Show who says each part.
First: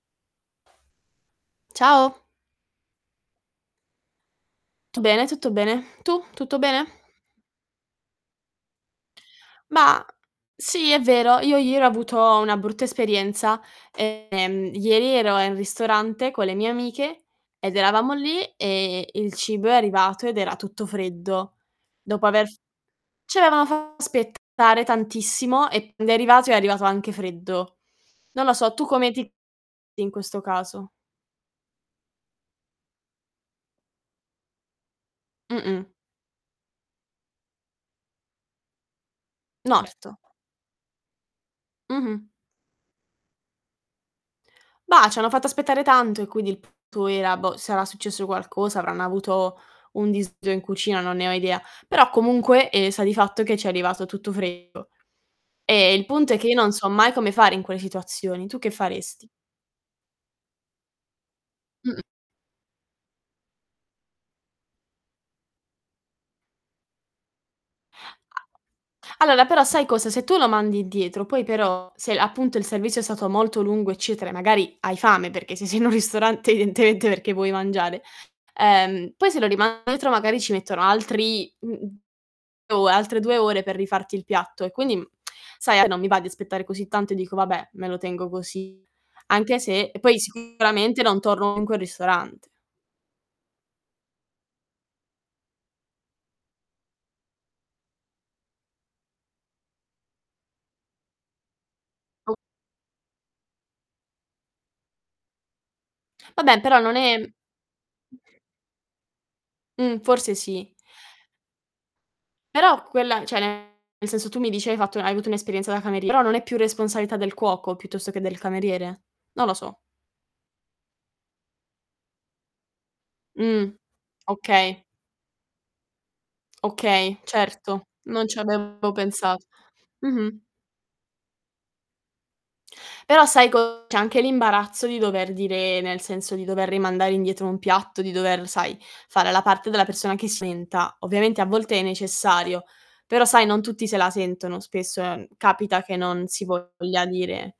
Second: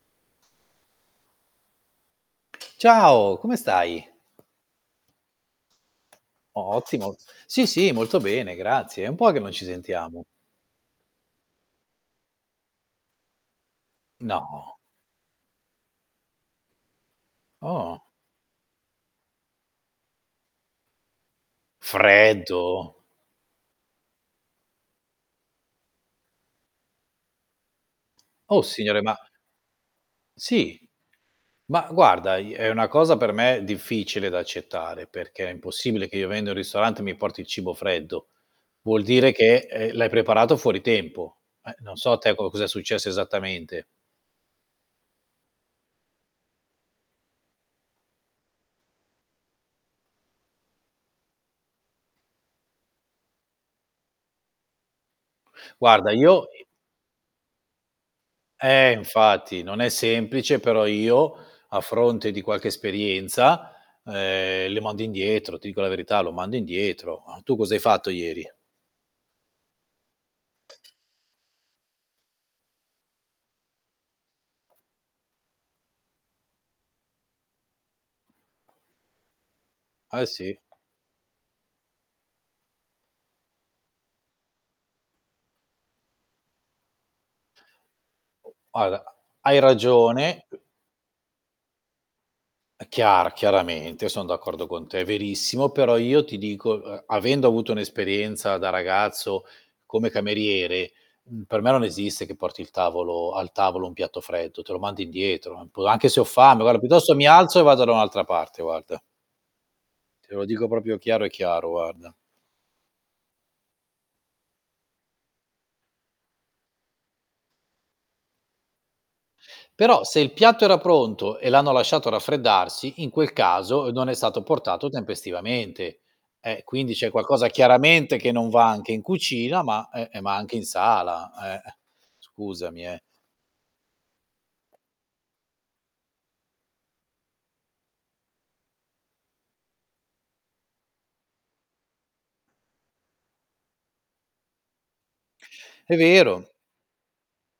Speaker 1: Ciao.
Speaker 2: Ciao, come stai?
Speaker 1: Tu bene, tutto bene. Tu? Tutto bene?
Speaker 2: Ottimo. Sì, sì, molto bene, grazie. È un po' che non ci
Speaker 1: Ma,
Speaker 2: sentiamo.
Speaker 1: sì, è vero. Io ieri ho avuto una brutta esperienza. Ehm,
Speaker 2: No.
Speaker 1: ieri ero in ristorante con le mie amiche, ed
Speaker 2: Oh.
Speaker 1: eravamo lì, e il cibo è arrivato, ed era tutto freddo. Dopo aver f
Speaker 2: Freddo?
Speaker 1: ci avevano fa aspettare tantissimo, e quando è arrivato, è arrivato anche freddo. Non lo
Speaker 2: Oh
Speaker 1: so, tu
Speaker 2: Signore,
Speaker 1: come
Speaker 2: ma
Speaker 1: ti comporti in questo
Speaker 2: Sì.
Speaker 1: caso?
Speaker 2: Ma guarda, i è una cosa per me difficile da accettare perché è
Speaker 1: Mh-mh.
Speaker 2: impossibile che io vendo in ristorante, e mi porti il cibo freddo. Vuol dire che,
Speaker 1: No,
Speaker 2: ehm, l'hai
Speaker 1: erto.
Speaker 2: preparato fuori tempo. Eh. Non so a
Speaker 1: Mh-mh.
Speaker 2: te co cosa è successo esattamente.
Speaker 1: Bah, c'hanno fatto aspettare tanto, e quindi il tutto era Boh, sarà successo qualcosa, avranno avuto un disguido in cucina, non ne ho idea. Però comunque, ehm, sta di fatto che ci è arrivato tutto freddo. E il
Speaker 2: Guarda,
Speaker 1: punto è
Speaker 2: io
Speaker 1: che io
Speaker 2: i
Speaker 1: non so mai come fare in quelle situazioni. Tu che
Speaker 2: Eh,
Speaker 1: faresti?
Speaker 2: infatti, non è semplice, però io a
Speaker 1: Mh-mh.
Speaker 2: fronte di qualche esperienza, uhm, lo mando indietro, ti dico la verità, lo mando indietro. Tu cosa hai fatto ieri?
Speaker 1: Allora però sai cosa? Se tu lo mandi indietro, poi però se appunto il servizio è stato molto lungo, eccetera, e magari hai fame perché se sei in un ristorante evidentemente perché vuoi mangiare, ehm, poi se lo riman indietro
Speaker 2: Eh,
Speaker 1: magari ci
Speaker 2: sì.
Speaker 1: mettono altri mhmm, mhmm, o altre 2 ore per rifarti il piatto e quindi, mhmm, sai, a me non mi va di aspettare così tanto e dico: "Vabbè, me lo tengo così."
Speaker 2: Guarda,
Speaker 1: Anche
Speaker 2: hai
Speaker 1: se poi
Speaker 2: ragione.
Speaker 1: sicuramente non torno in quel ristorante.
Speaker 2: Eh chiar Chiaramente, son d'accordo con te. Verissimo. Però io ti dico, uhm, avendo avuto un'esperienza da ragazzo come cameriere, mhmm, per me non esiste
Speaker 1: O
Speaker 2: che porti il tavolo al tavolo un piatto freddo, te lo mando indietro, pu anche se ho fame,
Speaker 1: Vabbè, però
Speaker 2: guarda
Speaker 1: non
Speaker 2: piuttosto mi
Speaker 1: è
Speaker 2: alzo e vado da un'altra parte, guarda.
Speaker 1: Mh.
Speaker 2: Te
Speaker 1: Forse
Speaker 2: lo dico
Speaker 1: sì.
Speaker 2: proprio chiaro e chiaro, guarda.
Speaker 1: Però quella cioè nel senso tu mi dici hai fatto hai avuto un'esperienza da camerie però non è più responsabilità del cuoco piuttosto che del cameriere? Non lo so.
Speaker 2: Però se il piatto era pronto e l'hanno lasciato raffreddarsi, in quel
Speaker 1: Mh.
Speaker 2: caso non è stato
Speaker 1: Okay.
Speaker 2: portato tempestivamente. Eh. Quindi c'è
Speaker 1: Okay,
Speaker 2: qualcosa
Speaker 1: certo,
Speaker 2: chiaramente
Speaker 1: non
Speaker 2: che
Speaker 1: ci
Speaker 2: non va anche
Speaker 1: avevo
Speaker 2: in
Speaker 1: pensat
Speaker 2: cucina, ma, uhm e ma
Speaker 1: Mh-mh.
Speaker 2: anche in sala, eh. Scusami, eh.
Speaker 1: Però sai co c'è anche l'imbarazzo di dover dire nel senso di dover rimandare indietro un piatto, di dover, sai, fare la parte della persona che si lamenta Ovviamente a volte è necessario, però sai, non tutti se la sentono. Spesso, ehm, capita che
Speaker 2: È
Speaker 1: non si
Speaker 2: vero.
Speaker 1: voglia dire